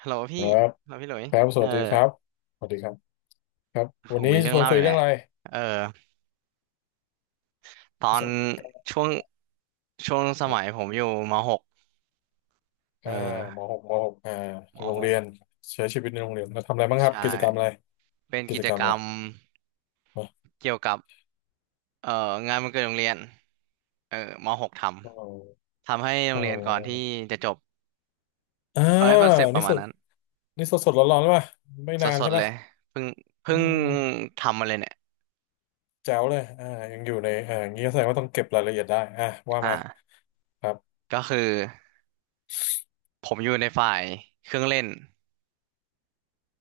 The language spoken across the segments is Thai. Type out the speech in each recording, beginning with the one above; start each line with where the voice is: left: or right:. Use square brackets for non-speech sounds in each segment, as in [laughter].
right: ฮัลโหล
left: ค
right: พี่
left: รับ
right: ฮัลโหลพี่หลุย
left: ครับส
right: เออ
left: วัสดีครับสวัสดีครับครับ
right: ผ
left: วัน
right: ม
left: นี้
right: มีเรื่
left: ช
right: อง
left: วน
right: เล่า
left: คุ
right: อ
left: ย
right: ยู่แห
left: เรื่อ
right: ละ
left: งอะไร
right: เออตอ
left: ประส
right: น
left: บการณ์
right: ช่วงช่วงส
left: ครั
right: มัย
left: บ
right: ผมอยู่มหกเอ
left: อ่าม
right: อ
left: หกมหก
right: ม
left: โร
right: ห
left: ง
right: ก
left: เรียนใช้ชีวิตในโรงเรียนเราทำอะไรบ้างครับ
right: ใช่
left: กิจกรรมอะไร
right: เป็น
left: กิ
right: กิ
left: จ
right: จ
left: กรรม
right: กร
left: อะ
right: ร
left: ไร
right: ม
left: นะ
right: เกี่ยวกับเอ่องานวันเกิดโรงเรียนเออมหก
left: อ๋อ
right: ทำให้โร
left: อ๋
right: งเรียนก่อนที่
left: อ
right: จะจบ
left: อ่า
right: เขาให้คอนเซปต์ป
left: นี่
right: ระมา
left: ส
right: ณ
left: ด
right: นั้น
left: นี่สดสดร้อนร้อนป่ะไม่
right: ส
left: นานใช่
right: ดๆเล
left: ป่ะ
right: ยเพิ่ง
left: อื
right: เพิ่ง
left: ม
right: ทำมาเลยเนี่ย
left: แจ๋วเลยยังอยู่ในงี้แสดงว่าต้องเก็บรายละเอียดได้ว่า
right: อ่า
left: มาครับ
right: ก็คือผมอยู่ในฝ่ายเครื่องเล่น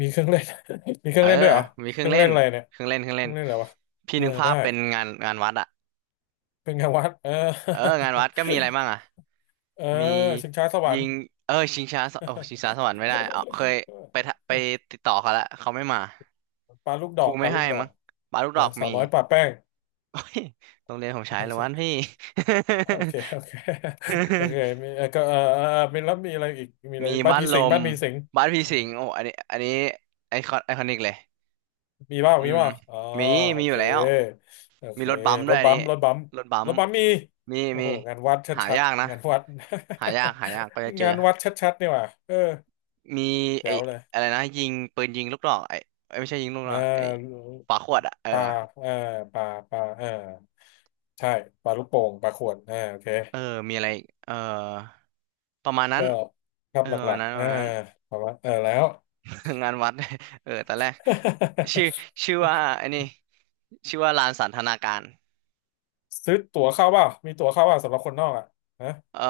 left: มีเครื่องเล่น [laughs] มีเค
right: เอ
left: รื่อ
right: อ
left: งเล่นด้วยเหรอ
right: มีเค
left: เค
right: รื่อง
left: รื่อง
right: เล่
left: เล่
right: น
left: นอะไรเนี่ย
right: เครื่องเล่นเครื่อง
left: เค
right: เล่
left: รื่อ
right: น
left: งเล่นอะไรวะ
right: พี่
left: เออ
right: นึกภา
left: ได้
right: พเป็นงานวัดอะ
left: เป็นไงวัดเออ
right: เอองานวัดก็มีอะไรบ้างอะ
left: เออ
right: มี
left: ชิงช้าสวร
right: ยิ
left: รค์
right: งเออชิงช้าสโอ้ชิงช้าสวรรค์ไม่ได้เอาเคยไปทะไปติดต่อเขาแล้วเขาไม่มา
left: [laughs] ปลาลูกด
right: ค
left: อ
right: รู
left: กป
right: ไม่
left: ลาลู
right: ให้
left: กดอ
right: มั้
left: ก
right: งปาลูกดอก
left: สาว
right: มี
left: น้อยปลาแป้ง
right: โอ้ยโรงเรียนผมใช้
left: ไม่
right: เล้ววัน
left: ใช่
right: พี่
left: โอเคโอเค [laughs] โอเค
right: [laughs]
left: มีก็เออเอออมีแล้วมีอะไรอีกมีอะไร
right: มี
left: บ้าน
right: บ้าน
left: ผี
right: ล
left: สิง
right: ม
left: บ้านผีสิง
right: บ้านพี่
left: เออ
right: สิงห์โอ้อันนี้ไอคอนิกเลย
left: มีบ้าง
right: อื
left: มี
right: ม
left: บ้างอ๋อ
right: มี
left: โอ
right: มีอ
left: เค
right: ยู่แล้ว
left: โอเค
right: มีรถบัมป์
left: ร
right: ด้วย
left: ถ
right: อัน
left: บั
right: นี้
left: มป์รถบัมป์
right: รถบั
left: ร
right: ม
left: ถ
right: ป์
left: บัมป์มี
right: มี
left: โอ้
right: มี
left: โหงานวัดช
right: หา
left: ัด
right: ยากนะ
left: ๆงานวัด
right: หายากหายากก็จะ
left: [laughs]
right: เจอ
left: งานวัดชัดๆนี่หว่าเออ
right: มีไอ้
left: เจ๋วเลย
right: อะไรนะยิงปืนยิงลูกดอกไอ้เอ้ยไม่ใช่ยิงลูกด
left: เอ
right: อกไอ้
left: อ
right: ฝาขวดอ่ะเออ
left: ป่าเออป่าป่าเออ ใช่ปลาลูกโป่งปลาขวดโอเค
right: เออมีอะไรอีกเออประมาณนั้น
left: ก็ครับ
right: เออ
left: ห
right: ประ
left: ลั
right: มาณ
left: ก
right: นั้น
left: ๆ
right: ประมาณนั้น
left: ประมาณเออแล้ว
right: [laughs] งานวัด [laughs] เออตอนแรกชื่อชื่อว่าไอ้นี่ชื่อว่าลานสันทนาการ
left: [laughs] ซื้อตั๋วเข้าเปล่ามีตั๋วเข้าเปล่าสำหรับคนนอกนะ
right: เออ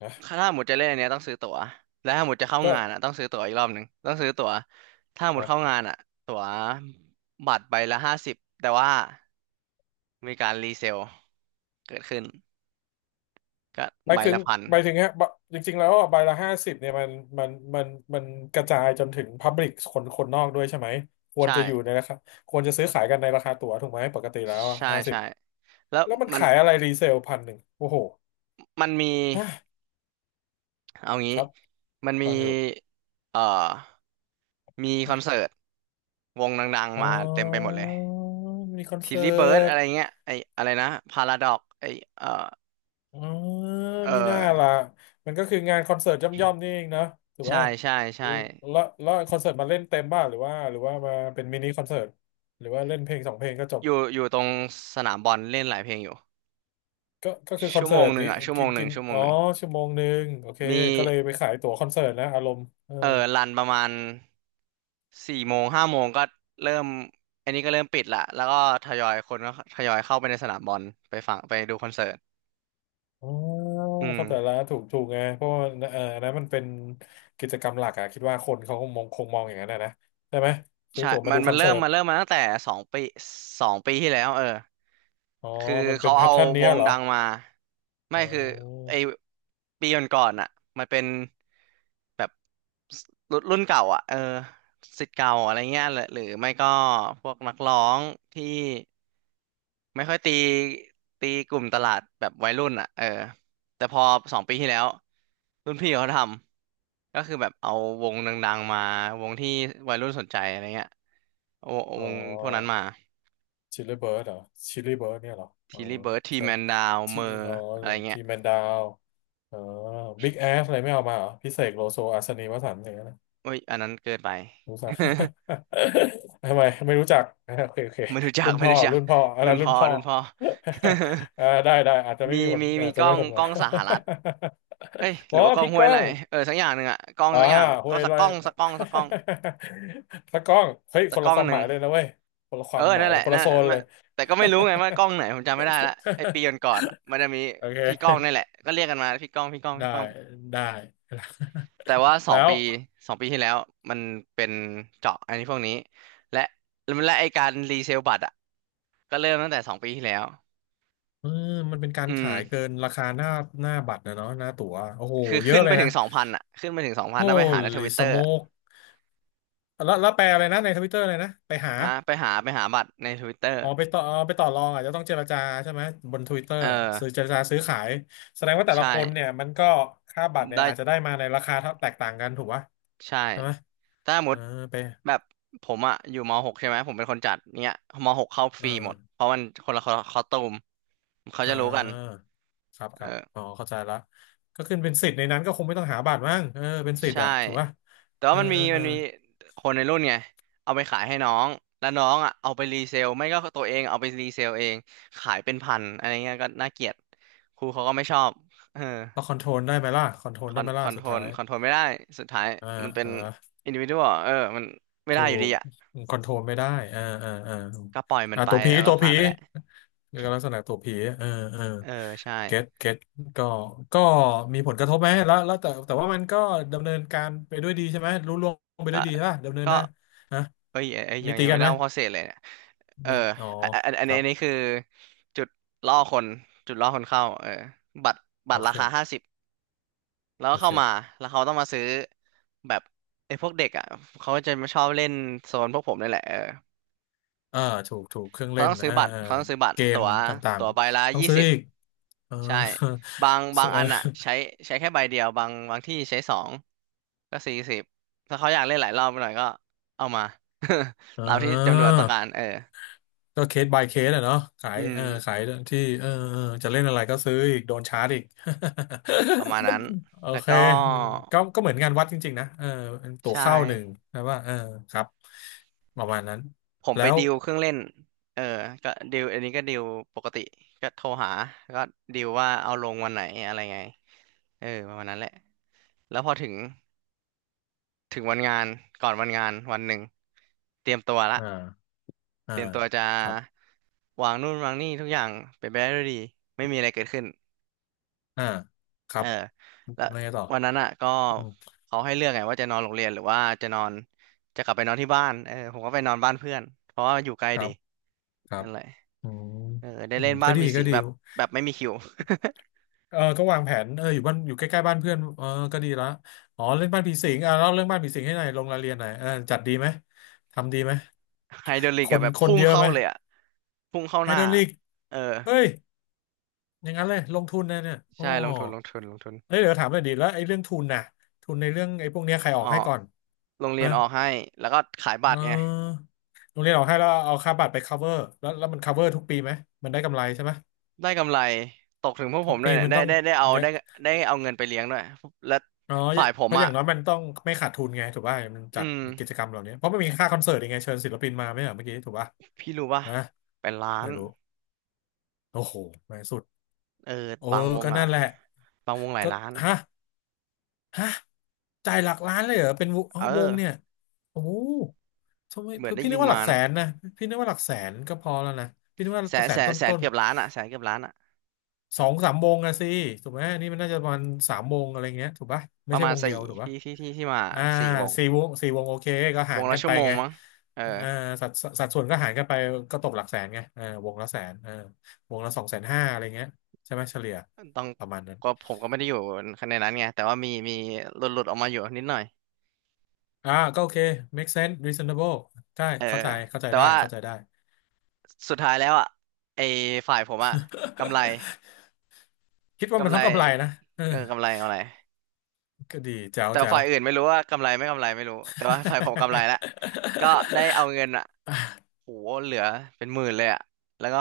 left: นะ
right: ถ้าหมดจะเล่นอันเนี้ยต้องซื้อตั๋วและถ้าหมดจะเข้า
left: ก็
right: งานอ่ะต้องซื้อตั๋วอีกรอบหนึ่งต้องซื้อตั๋วถ้าหมดเข้า
left: อ่ะ
right: งานอ่ะตั๋วบัตรใบละ 50แต่ว่ามีการรีเซลเกิดขึ้นก็
left: หมา
right: ใบ
left: ยถึง
right: ละพัน
left: หมายถึงฮะบะจริงๆแล้วใบละห้าสิบเนี่ยมันมันมันกระจายจนถึงพับลิกคนคนนอกด้วยใช่ไหมควร
right: ใช่
left: จะอยู่ในราคาควรจะซื้อขายกันในราคาตั๋วถูกไหมปกติแล้ว
right: ใช่
left: ห้าสิบ
right: ใช่แล้ว
left: แล้วมัน
right: มัน
left: ขายอะไรรีเซลพันหนึ่งโอ้โห
right: มันมี
left: ฮะ
right: เอา
left: ค
right: งี้
left: รับ
right: มันมี
left: ฟังอยู่
right: เอ่อมีคอนเสิร์ตวงดัง
left: อ๋
right: ๆมา
left: อ
right: เต็มไปหมดเลย
left: มีคอน
right: ทิล
left: เสิ
right: ลี่เบิร์ด
left: ร์ต
right: อะไรเงี้ยไออะไรนะพาราดอกไอเอ่อ
left: อ๋อ
right: เออ
left: มีหน้าล่ะมันก็คืองานคอนเสิร์ตย่อมๆนี่เองเนอะถูก
right: ใช่
left: ป่ะ
right: ใช่
left: อื
right: ใช่
left: มแล้วแล้วคอนเสิร์ตมาเล่นเต็มบ้างหรือว่ามาเป็นมินิคอนเสิร์ตหรือว่าเล่นเพลงสองเพลงก็จบ
right: อยู่ตรงสนามบอลเล่นหลายเพลงอยู่
left: ก็คือคอน
right: ชั่ว
left: เสิ
right: โมง
left: ร์ต
right: หนึ่
left: ดิ
right: งอ่ะชั่วโม
left: กิ
right: ง
left: น
right: หนึ่
left: กิ
right: ง
left: น
right: ชั่วโม
left: อ๋
right: ง
left: อ
right: หนึ่ง
left: ชั่วโมงหนึ่งโอเค
right: มี
left: ก็เลยไปขายตั๋วคอนเสิร์ตนะอารมณ์เออ
right: เออรันประมาณ4 โมง5 โมงก็เริ่มอันนี้ก็เริ่มปิดละแล้วก็ทยอยคนก็ทยอยเข้าไปในสนามบอลไปฟังไปดูคอนเสิร์ต
left: อ๋อ
right: อืม
left: เข้าใจละถูกถูกไงเพราะว่าเอออันนั้นมันเป็นกิจกรรมหลักอะคิดว่าคนเขาคงมองคงมองอย่างนั้นอะนะใช่ไหมซื้อ
right: ใช่
left: ตั๋วมาดูค
right: มั
left: อ
right: น
left: น
right: เริ่
left: เสิ
right: ม
left: ร์ต
right: เริ่มมาตั้งแต่สองปีสองปีที่แล้วเออ
left: อ๋อ
right: คือ
left: มันเป็
right: เขา
left: นแพท
right: เอา
left: เทิร์นเนี้
right: ว
left: ย
right: ง
left: เหรอ
right: ดังมาไม่
left: อ๋
right: คือไอ
left: อ
right: ปีก่อนๆอ่ะมันเป็นแบบรุ่นเก่าอ่ะเออศิษย์เก่าอะไรเงี้ยหรือไม่ก็พวกนักร้องที่ไม่ค่อยตีกลุ่มตลาดแบบวัยรุ่นอ่ะเออแต่พอสองปีที่แล้วรุ่นพี่เขาทำก็คือแบบเอาวงดังๆมาวงที่วัยรุ่นสนใจอะไรเงี้ยเอา
left: อ๋อ
right: วงพวกนั้นมา
left: ชิลลี่เบิร์ดเหรอ ชิลลี่เบิร์ดเนี่ยเหรออ๋
right: ที
left: อ
right: ลีเบิร์ดที
left: ใช่
right: แมนดาวเม
left: ที่
right: อร์
left: อ๋อ
right: อะไรเงี้
left: ที่
right: ย
left: แมนดาวอ๋อบิ๊กแอสอะไรไม่เอามาเหรอ พิเศษโลโซอัศนีวสันต์อย่างนั้นนะ
right: โอ้ยอันนั้นเกินไป
left: รู้จัก
right: [laughs]
left: [laughs] ทำไมไม่รู้จัก [laughs] โอเคโอเค
right: ไม่รู้จัก
left: รุ่น
right: ไม่
left: พ่อ
right: รู้จัก
left: รุ่นพ่ออัน
right: รุ่
left: นั้
right: น
left: นรุ่
right: พ่
left: น
right: อ
left: พ่อ
right: รุ่นพ่อ
left: [laughs] ได้ได้อาจจะ
right: [laughs]
left: ไม่
right: มี
left: มีคนอาจ
right: ก
left: จะ
right: ล้อ
left: ไม่
right: ง
left: คนมา
right: สหรัฐเอ้ย
left: [laughs]
right: ห
left: อ๋อ
right: รือว่ากล้อง
left: พี่
right: ห้ว
left: ก้
right: ย
left: อ
right: ไร่
left: ง
right: เออสักอย่างหนึ่งอะกล้อง
left: อ่า
right: สักอย่าง
left: ห้ว
right: ก็
left: ยไร่ [laughs] ตะกล้อง เฮ้ย
right: สั
left: ค
right: ก
left: น
right: ก
left: ละ
right: ล้อง
left: ความ
right: ห
left: ห
right: นึ่ง
left: มายเลยนะเว้ย คนละค
right: เออ
left: วามหมาย
right: นั่น
left: เล
right: แห
left: ย
right: ละ
left: คน
right: นั่
left: ละ
right: น
left: โซน
right: มั
left: เล
right: น
left: ย
right: แต่ก็ไม่รู้ไงว่ากล้องไหนผมจำไม่ได้ละไอปีก่
left: [laughs]
right: อนๆอะมันจะมี
left: โอเ
right: พี่กล้องนี่แห
left: ค
right: ละก็เรียกกันมาพี่กล้องพี่กล้อง
left: ได้
right: พี่กล้อง
left: ได้
right: แต่ว่า
left: แล้ว
right: สองปีที่แล้วมันเป็นเจาะอันนี้พวกนี้และและไอการรีเซลบัตรอะก็เริ่มตั้งแต่สองปีที่แล้ว
left: เออมันเป็นการ
right: อื
left: ขายเกิ
right: ม
left: นราคาหน้าหน้าบัตรนะเนาะหน้าตั๋วโอ้โห
right: คือ
left: เย
right: ขึ้
left: อะ
right: น
left: เล
right: ไป
left: ย
right: ถึ
left: นะ
right: งสองพันอ่ะขึ้นไปถึงสองพันถ้าไปหาในท
left: Holy
right: วิตเตอร์
left: smoke แล้วแล้วแปลอะไรนะในทวิตเตอร์เลยนะไปหา
right: ฮะไปหาบัตรในทวิตเตอร์
left: อ๋อไปต่ออ๋อไปต่อรองอาจจะต้องเจรจาใช่ไหมบน Twitter
right: เออ
left: ซื้อเจรจาซื้อขายแสดงว่าแต่
right: ใช่
left: ละคนเนี่ยมันก็ค่าบัตรเนี่ย
right: ได้
left: อาจจะได้มาในราคาเท่าแตกต่างกันถูกปะ
right: ใช่
left: ใช่ไหม
right: ถ้าสมม
left: อ่า
right: ติ
left: ไป
right: แบบผมอ่ะอยู่มหกใช่ไหมผมเป็นคนจัดเนี้ยมหกเข้าฟ
left: อ่
right: รีหมดเพ
left: า
right: ราะมันคนละคอสตูมเขา
left: อ่
right: จะรู้กัน
left: าครับค
right: เอ
left: รับ
right: อ
left: อ๋อเข้าใจละก็ขึ้นเป็นสิทธิ์ในนั้นก็คงไม่ต้องหาบัตรมั้งเออเป็นสิทธิ์
right: ใช่
left: อะถูกปะ
right: แต่
left: เอ
right: ว่า
left: อเออเอ
right: มั
left: อ
right: นมีคนในรุ่นไงเอาไปขายให้น้องแล้วน้องอ่ะเอาไปรีเซลไม่ก็ตัวเองเอาไปรีเซลเองขายเป็นพันอะไรเงี้ยก็น่าเกลียดครูเขาก็ไม่ชอบเออ
left: เราคอนโทรลได้ไหมล่ะคอนโทรลได้ไหมล่ะสุดท้าย
right: คอนโทรลไม่ได้สุดท้าย
left: อ่
right: มันเป็
left: เอ
right: น
left: อ
right: อินดิวิ d ว a l เออมันไม่ได้
left: ถู
right: อยู่
left: ก
right: ดีอ่ะ
left: คอนโทรลไม่ได้อ่าอ่าอ่า
right: ก็ปล่อยมันไป
left: ตัวผี
right: แล้ว
left: ตั
right: ก็
left: ว
right: ผ่า
left: ผี
right: นไปแหละ
left: แล้วก็ลักษณะตัวผีเออเออ
right: เออใช่
left: เก็ตเก็ตก็ก็มีผลกระทบไหมแล้วแต่ว่ามันก็ดำเนินการไปด้วยดีใช่ไหมรู้ล่วงไป
right: ก็
left: ด้วยดีใช่ป่ะดำเนิน
right: ก็
left: ได้นะ
right: เอ้ยเอ้ยเอ้ย
left: มีตี
right: ยังไม่
left: กัน
right: ได้
left: ไหม
right: เล่าข้อเสียเลยเนี่ยเออ
left: มีอ๋อครั
right: อั
left: บ
right: นนี้คือจุดล่อคนจุดล่อคนเข้าเออบัตรบั
left: โอ
right: ตรรา
left: เค
right: คาห้าสิบแล้วก็
left: โอ
right: เข้ามา
left: เค
right: แล้วเขาต้องมาซื้อแบบไอ้พวกเด็กอ่ะเขาจะมาชอบเล่นโซนพวกผมนี่แหละเออ
left: อ่าถูกถูกเครื่องเล่น
right: เขาต้องซื้อบัตร
left: เกม
right: ตั๋ว
left: ต่าง
right: ใบละ
left: ๆต้อง
right: ยี่
left: ซื้อ
right: สิบ
left: อีกเออ
right: ใช่บางอันอะใช้แค่ใบเดียวบางที่ใช้สองก็40ถ้าเขาอยากเล่นหลายรอบหน่อยก็เอามา
left: [laughs] เอ
right: [laughs] ตามที่จำนวนต้องการเอ
left: อ
right: อ
left: ก็เคส by เคสอะเนาะขาย
right: อืม
left: เออขายที่เออเออจะเล่นอะไรก็ซื้ออีกโดนชาร์จอีก
right: ประมาณนั้น
left: [laughs] โอ
right: แล้ว
left: เค
right: ก็
left: ก็ก็เหมือนงานวัดจริงๆนะเออตั๋ว
right: ใช่
left: เข้าหนึ่งนะว่าเออครับประมาณนั้น
right: ผมไป
left: แล้ว
right: ดิวเครื่องเล่นเออก็ดิวอันนี้ก็ดิวปกติก็โทรหาก็ดิวว่าเอาลงวันไหนอะไรไงเออประมาณนั้นแหละแล้วพอถึงวันงานก่อนวันงานวันหนึ่งเตรียมตัว
left: อ
right: ละ
left: ่าอ่า
right: เตรียมตัวจะ
left: ครับ
right: วางนู่นวางนี่ทุกอย่างเป็นไปได้ด้วยดีไม่มีอะไรเกิดขึ้น
left: อ่าครั
right: เออ
left: บ
right: แล้ว
left: อะไรต่อ
right: วันนั้นอ่ะก็
left: อืม
right: เขาให้เลือกไงว่าจะนอนโรงเรียนหรือว่าจะนอนจะกลับไปนอนที่บ้านเออผมก็ไปนอนบ้านเพื่อนเพราะว่าอยู่ใกล้
left: ครั
right: ดี
left: บครับ
right: นั่นแหละ
left: อืม
right: เออได้
left: อื
right: เล่
left: ม
right: นบ้า
left: ก็
right: น
left: ดี
right: ผี
left: ก็
right: สิง
left: ดี
right: แบบแบบไม่มีคิว
left: เออก็วางแผนเอออยู่บ้านอยู่ใกล้ๆบ้านเพื่อนเออก็ดีละอ๋อเรื่องบ้านผีสิงเล่าเรื่องบ้านผีสิงให้หน่อยลงรายละเอียดหน่อยเออจัดดีไหมทำดีไหม
right: [laughs] ไฮดรอลิ
left: ค
right: กอะ
left: น
right: แบบ
left: คน
right: พุ่ง
left: เยอะ
right: เข้า
left: ไหม
right: เลยอะพุ่งเข้า
left: ไอ
right: ห
left: ด
right: น้า
left: รอลลีก
right: เออ
left: เฮ้ยอย่างนั้นเลยลงทุนนะเนี่ยโอ้
right: ใช่ลงทุนลงทุนลงทุน
left: เฮ้ยเดี๋ยวถามหน่อยดิแล้วไอ้เรื่องทุนน่ะทุนในเรื่องไอ้พวกเนี้ยใครอ
right: อ๋
left: อ
right: อ
left: กให้ก่อน
right: โรงเรี
left: นะ
right: ยนออกให้แล้วก็ขาย
left: เ
right: บัตรไง
left: ออโรงเรียนออกให้แล้วเอาค่าบัตรไป cover แล้วมัน cover ทุกปีไหมมันได้กำไรใช่ไหม
right: ได้กำไรตกถึงพวกผ
left: ทุก
right: มด้ว
left: ปี
right: ยเนี่ย
left: มัน
right: ได้
left: ต้อง
right: ได้ได้เอา
left: เยอะ
right: ได้ได้เอาเงินไปเลี้ยงด้วยและ
left: อ๋อ
right: ฝ่ายผ
left: เพ
right: ม
left: ราะอ
right: อ่ะ
left: ย่างน้อยมันต้องไม่ขาดทุนไงถูกป่ะมัน
right: อื
left: จัด
right: ม
left: กิจกรรมเหล่านี้เพราะมันมีค่าคอนเสิร์ตยังไงเชิญศิลปินมาไหมอ่ะเมื่อกี้ถูกป่ะ
right: พี่รู้ป่ะ
left: นะ
right: เป็นล้า
left: ไม่
right: น
left: รู้โอ้โหแม่งสุด
right: เออ
left: โอ้
right: บางวง
left: ก็
right: อ่ะ
left: นั่นแหละ
right: บางวงหลาย
left: ก็
right: ล้าน
left: ฮะ ฮะจ่ายหลักล้านเลยเหรอเป็นวงอ๋อ
right: เออ
left: วงเนี่ยโอ้โหทำไม
right: เหมือนได้
left: พี่นึ
right: ยิ
left: ก
right: น
left: ว่าห
right: มา
left: ลักแส
right: นะ
left: นนะพี่นึกว่าหลักแสนก็พอแล้วนะพี่นึกว่า
right: แส
left: ตัว
right: น
left: แส
right: แส
left: นต
right: นแสน
left: ้น
right: เกือบล้านอ่ะแสนเกือบล้านอ่ะ
left: ๆสองสามวงอะสิถูกไหมอันนี่มันน่าจะประมาณสามวงอะไรเงี้ยถูกปะไม่
right: ประ
left: ใช่
right: มาณ
left: วงเดีย
right: สี่
left: วถูกปะ
right: ที่ที่มา
left: อ่า
right: สี่วง
left: สี่วงสี่วงโอเคก็
right: ว
left: หา
right: ง
left: ร
right: ละ
left: กันไป
right: ชั่วโมง
left: ไง
right: มั้งเออ
left: อ่าสัดสัดส่วนก็หารกันไปก็ตกหลักแสนไงเออวงละแสนเออวงละสองแสนห้าอะไรเงี้ยใช่ไหมเฉลี่ย
right: ต้อง
left: ประมาณนั้น
right: ก็ผมก็ไม่ได้อยู่ในนั้นไงแต่ว่ามีหลุดออกมาอยู่นิดหน่อย
left: อ่าก็โอเค make sense reasonable ได้
right: เออ
left: เข้าใจเข้าใจ
right: แต่
left: ได้
right: ว่า
left: เข้าใจได้
right: สุดท้ายแล้วอ่ะไอ้ฝ่ายผมอ่ะกำไร
left: [laughs] คิดว่ามั
right: กำ
left: น
right: ไร
left: ต้องกำไรนะเออ
right: เออกำไรกำไร
left: ก็ดีแจ๋ว
right: แต่
left: แจ๋ว
right: ฝ่ายอื่นไม่รู้ว่ากำไรไม่กำไรไม่รู้แต่ว่าฝ่ายผมกำไรละก็ได้เอา
left: [laughs]
right: เงินอ่ะโหเหลือเป็นหมื่นเลยอ่ะแล้วก็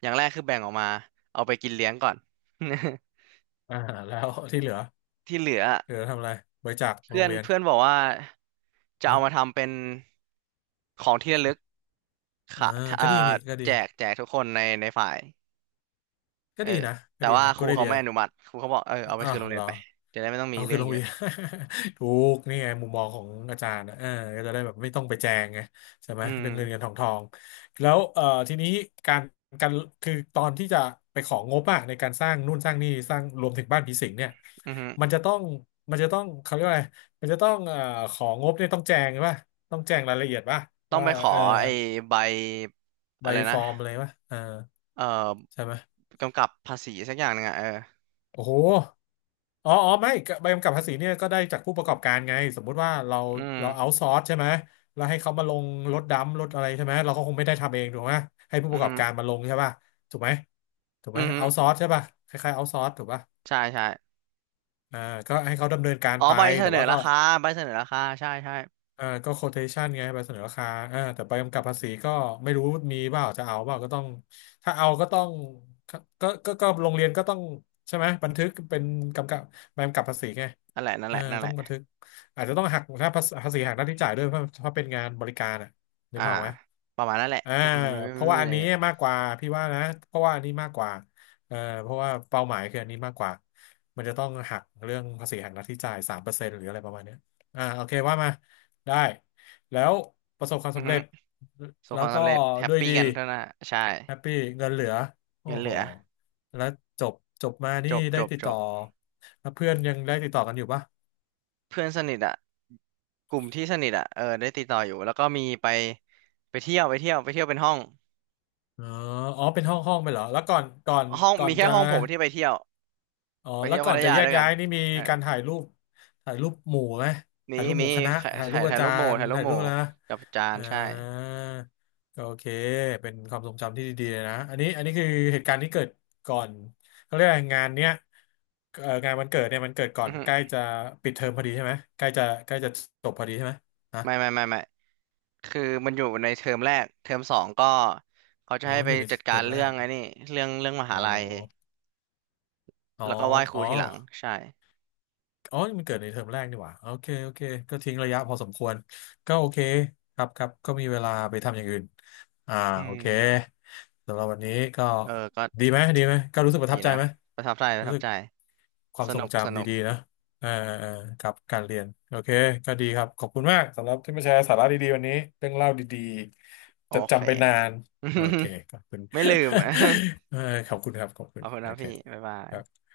right: อย่างแรกคือแบ่งออกมาเอาไปกินเลี้ยงก่อน
left: อ่าแล้วที่เหลือ
right: [laughs] ที่เหลืออะ
left: เหลือทำอะไรบริจาคโร
right: เพื่อ
left: ง
right: น
left: เรียน
right: เพื่อนบอกว่าจะเอา
left: ฮะ
right: มาทำเป็นของที่ระลึก
left: อ่า
right: ค่ะเอ่
left: ก็
right: อ
left: ดีนี่ก็ดี
right: แจกทุกคนในฝ่าย
left: ก็
right: เออ
left: ดีนะก็
right: แต่
left: ดี
right: ว่า
left: นะ
right: ค
left: กู
right: รู
left: ได้
right: เขา
left: เดีย
right: ไม่อนุมัติครูเขาบอกเออเอาไป
left: อ่า
right: คืน
left: ว
right: โรง
left: เห
right: เรี
left: ร
right: ยน
left: อ
right: ไปจะได้ไม่ต้องมี
left: เอาคื
right: เรื่
left: อ
right: อง
left: ลง
right: เย
left: ไป
right: อะ
left: ยน [laughs] ถูกนี่ไงมุมมองของอาจารย์นะเออก็จะได้แบบไม่ต้องไปแจงไงใช่ไหม
right: อืม
left: เรื่องเงินเงินทองทองแล้วทีนี้การการคือตอนที่จะไปของงบอะในการสร้างนู่นสร้างนี่สร้างรวมถึงบ้านผีสิงเนี่ย
right: อือ
left: มันจะต้องมันจะต้องเขาเรียกว่าอะไรมันจะต้องของงบเนี่ยต้องแจงป่ะต้องแจงรายละเอียดป่ะ
right: ต้อง
left: ว่า
right: ไปขอ
left: เออ
right: ไอ้ใบ
left: ใบ
right: อะไร
left: ฟ
right: นะ
left: อร์มอะไรป่ะเออ
right: เอ่อ
left: ใช่ไหม
right: กำกับภาษีสักอย่างหนึ่งอ่ะเออ
left: โอ้โหอ๋ออ๋อไม่ก็ใบกำกับภาษีเนี่ยก็ได้จากผู้ประกอบการไงสมมุติว่าเรา
right: อืม
left: เราเอาซอร์สใช่ไหมเราให้เขามาลงรถดำรถอะไรใช่ไหมเราก็คงไม่ได้ทำเองถูกไหมให้ผู้ป
right: อื
left: ระกอบ
right: ม
left: การมาลงใช่ป่ะถูกไหมถูกไหม
right: อื
left: เอาซ
right: ม
left: อร์สใช่ป่ะคล้ายๆเอาซอร์สถูกป่ะ
right: ใช่ใช่
left: อ่าก็ให้เขาดำเนินการ
right: อ๋อ
left: ไป
right: ใบเส
left: แต่
right: นอ
left: ว่าก็
right: ราคาใบเสนอราคาใช่ใช่
left: อ่าก็โค t a t i o n ไงใบเสนอราคาอ่าแต่ใบกำกับภาษีก็ไม่รู้มีเปล่าจะเอาเปล่าก็ต้องถ้าเอาก็ต้องก็โรงเรียนก็ต้องใช่ไหมบันทึกเป็นกำกับใบกำกับภาษีไง
right: นั่นแหละนั่น
left: เอ
right: แห
left: อ
right: ละนั่นแห
left: ต้อง
right: ละ
left: บันทึกอาจจะต้องหักถ้าภาษีภาษีหักหน้าที่จ่ายด้วยเพราะเป็นงานบริการอ่ะนึก
right: อ่า
left: ภาพออกไหม
right: ประมาณนั่นแหละ
left: อ่า
right: เออมัน
left: เพราะ
right: ไม่
left: ว่า
right: มี
left: อั
right: อะ
left: น
right: ไร
left: นี้
right: เยอะ
left: มากกว่าพี่ว่านะเพราะว่าอันนี้มากกว่าเออเพราะว่าเป้าหมายคืออันนี้มากกว่ามันจะต้องหักเรื่องภาษีหักหน้าที่จ่าย3%หรืออะไรประมาณเนี้ยอ่าโอเคว่ามาได้แล้วประสบความ
right: อือ
left: สำ
right: ฮึ
left: เร็จ
right: ส่วน
left: แล้
right: ค
left: ว
right: วาม
left: ก็
right: สำเร็จแฮป
left: ด้วย
right: ปี้
left: ดี
right: กันเท่านั้นอะใช่
left: แฮปปี้เงินเหลือโอ้
right: เงินเห
left: โห
right: ลือ
left: แล้วจบจบมา
right: จ
left: นี่
right: บจ
left: ได้
right: บ
left: ติด
right: จ
left: ต่อ
right: บ
left: แล้วเพื่อนยังได้ติดต่อกันอยู่ปะ
right: เพื่อนสนิทอ่ะกลุ่มที่สนิทอ่ะเออได้ติดต่ออยู่ แล้วก็มีไปเที่ยวเป็นห้อง
left: อ๋ออ๋อเป็นห้องห้องไปเหรอแล้วก่อน
right: ห้อง
left: ก่อ
right: มี
left: น
right: แค่
left: จะ
right: ห้องผมที่ไปเที่ยว
left: อ๋อ
right: ไป
left: แล้
right: เที่
left: ว
right: ยว
left: ก่
right: พั
left: อน
right: ท
left: จะ
right: ยา
left: แยก
right: ด้วยกั
left: ย้า
right: น
left: ยนี่มี
right: เออ
left: การถ่ายรูปถ่ายรูปหมู่ไหม
right: มี
left: ถ่ายรูปหมู่คณะ
right: ถ่า
left: ถ่ายรู
right: ย
left: ปอา
right: รู
left: จา
right: ปหมู่
left: รย์ถ่ายรูปนะ
right: กับอาจาร
left: อ่า
right: ย์ใช่
left: ก็โอเคเป็นความทรงจำที่ดีๆเลยนะอันนี้อันนี้คือเหตุการณ์ที่เกิดก่อนเขาเรียกอะไรงานเนี้ยงานวันเกิดเนี่ยมันเกิดก่อ
right: อื
left: น
right: อฮึ
left: ใกล้จะปิดเทอมพอดีใช่ไหมใกล้จะจบพอดีใช่ไหมฮะ
right: ไม่ไม่ไม่ไม่ คือมันอยู่ในเทอมแรกเทอมสองก็เขาจะ
left: อ๋อ
right: ให้
left: มัน
right: ไป
left: อยู่ใน
right: จัด
left: เท
right: กา
left: อ
right: ร
left: มแร
right: เรื่อ
left: ก
right: งไอ้นี่เรื่องม
left: อ๋อ
right: หาลัย
left: อ๋อ
right: แล้วก็ไหว้ครู
left: อ๋อ
right: ทีหลังใช่
left: อ๋อนี่มันเกิดในเทอมแรกนี่หว่าโอเคโอเคก็ทิ้งระยะพอสมควรก็โอเคครับครับก็มีเวลาไปทำอย่างอื่นอ่า
right: อื
left: โอ
right: ม
left: เคสำหรับวันนี้ก็
right: เออ ก็
left: ดีไหมดีไหมก็รู้สึกประ
right: ดี
left: ทับใจ
right: นะ
left: ไหม
right: ประทับใจ
left: รู้สึกความ
right: ส
left: ทร
right: นุ
left: ง
right: ก
left: จำดีๆนะเออเออครับการเรียนโอเคก็ดีครับขอบคุณมากสำหรับที่มาแชร์สาระดีๆวันนี้เรื่องเล่าดี
right: โอ
left: ๆจะ
right: เค
left: จำไปนานโอเคขอบคุณ
right: [laughs] ไม่ลืม [laughs] อ่ะ
left: [laughs] เออขอบคุณครับขอบคุ
right: ข
left: ณ
right: อบคุณ
left: โอ
right: นะ
left: เค
right: พี่ บ๊ายบา
left: ค
right: ย
left: รับ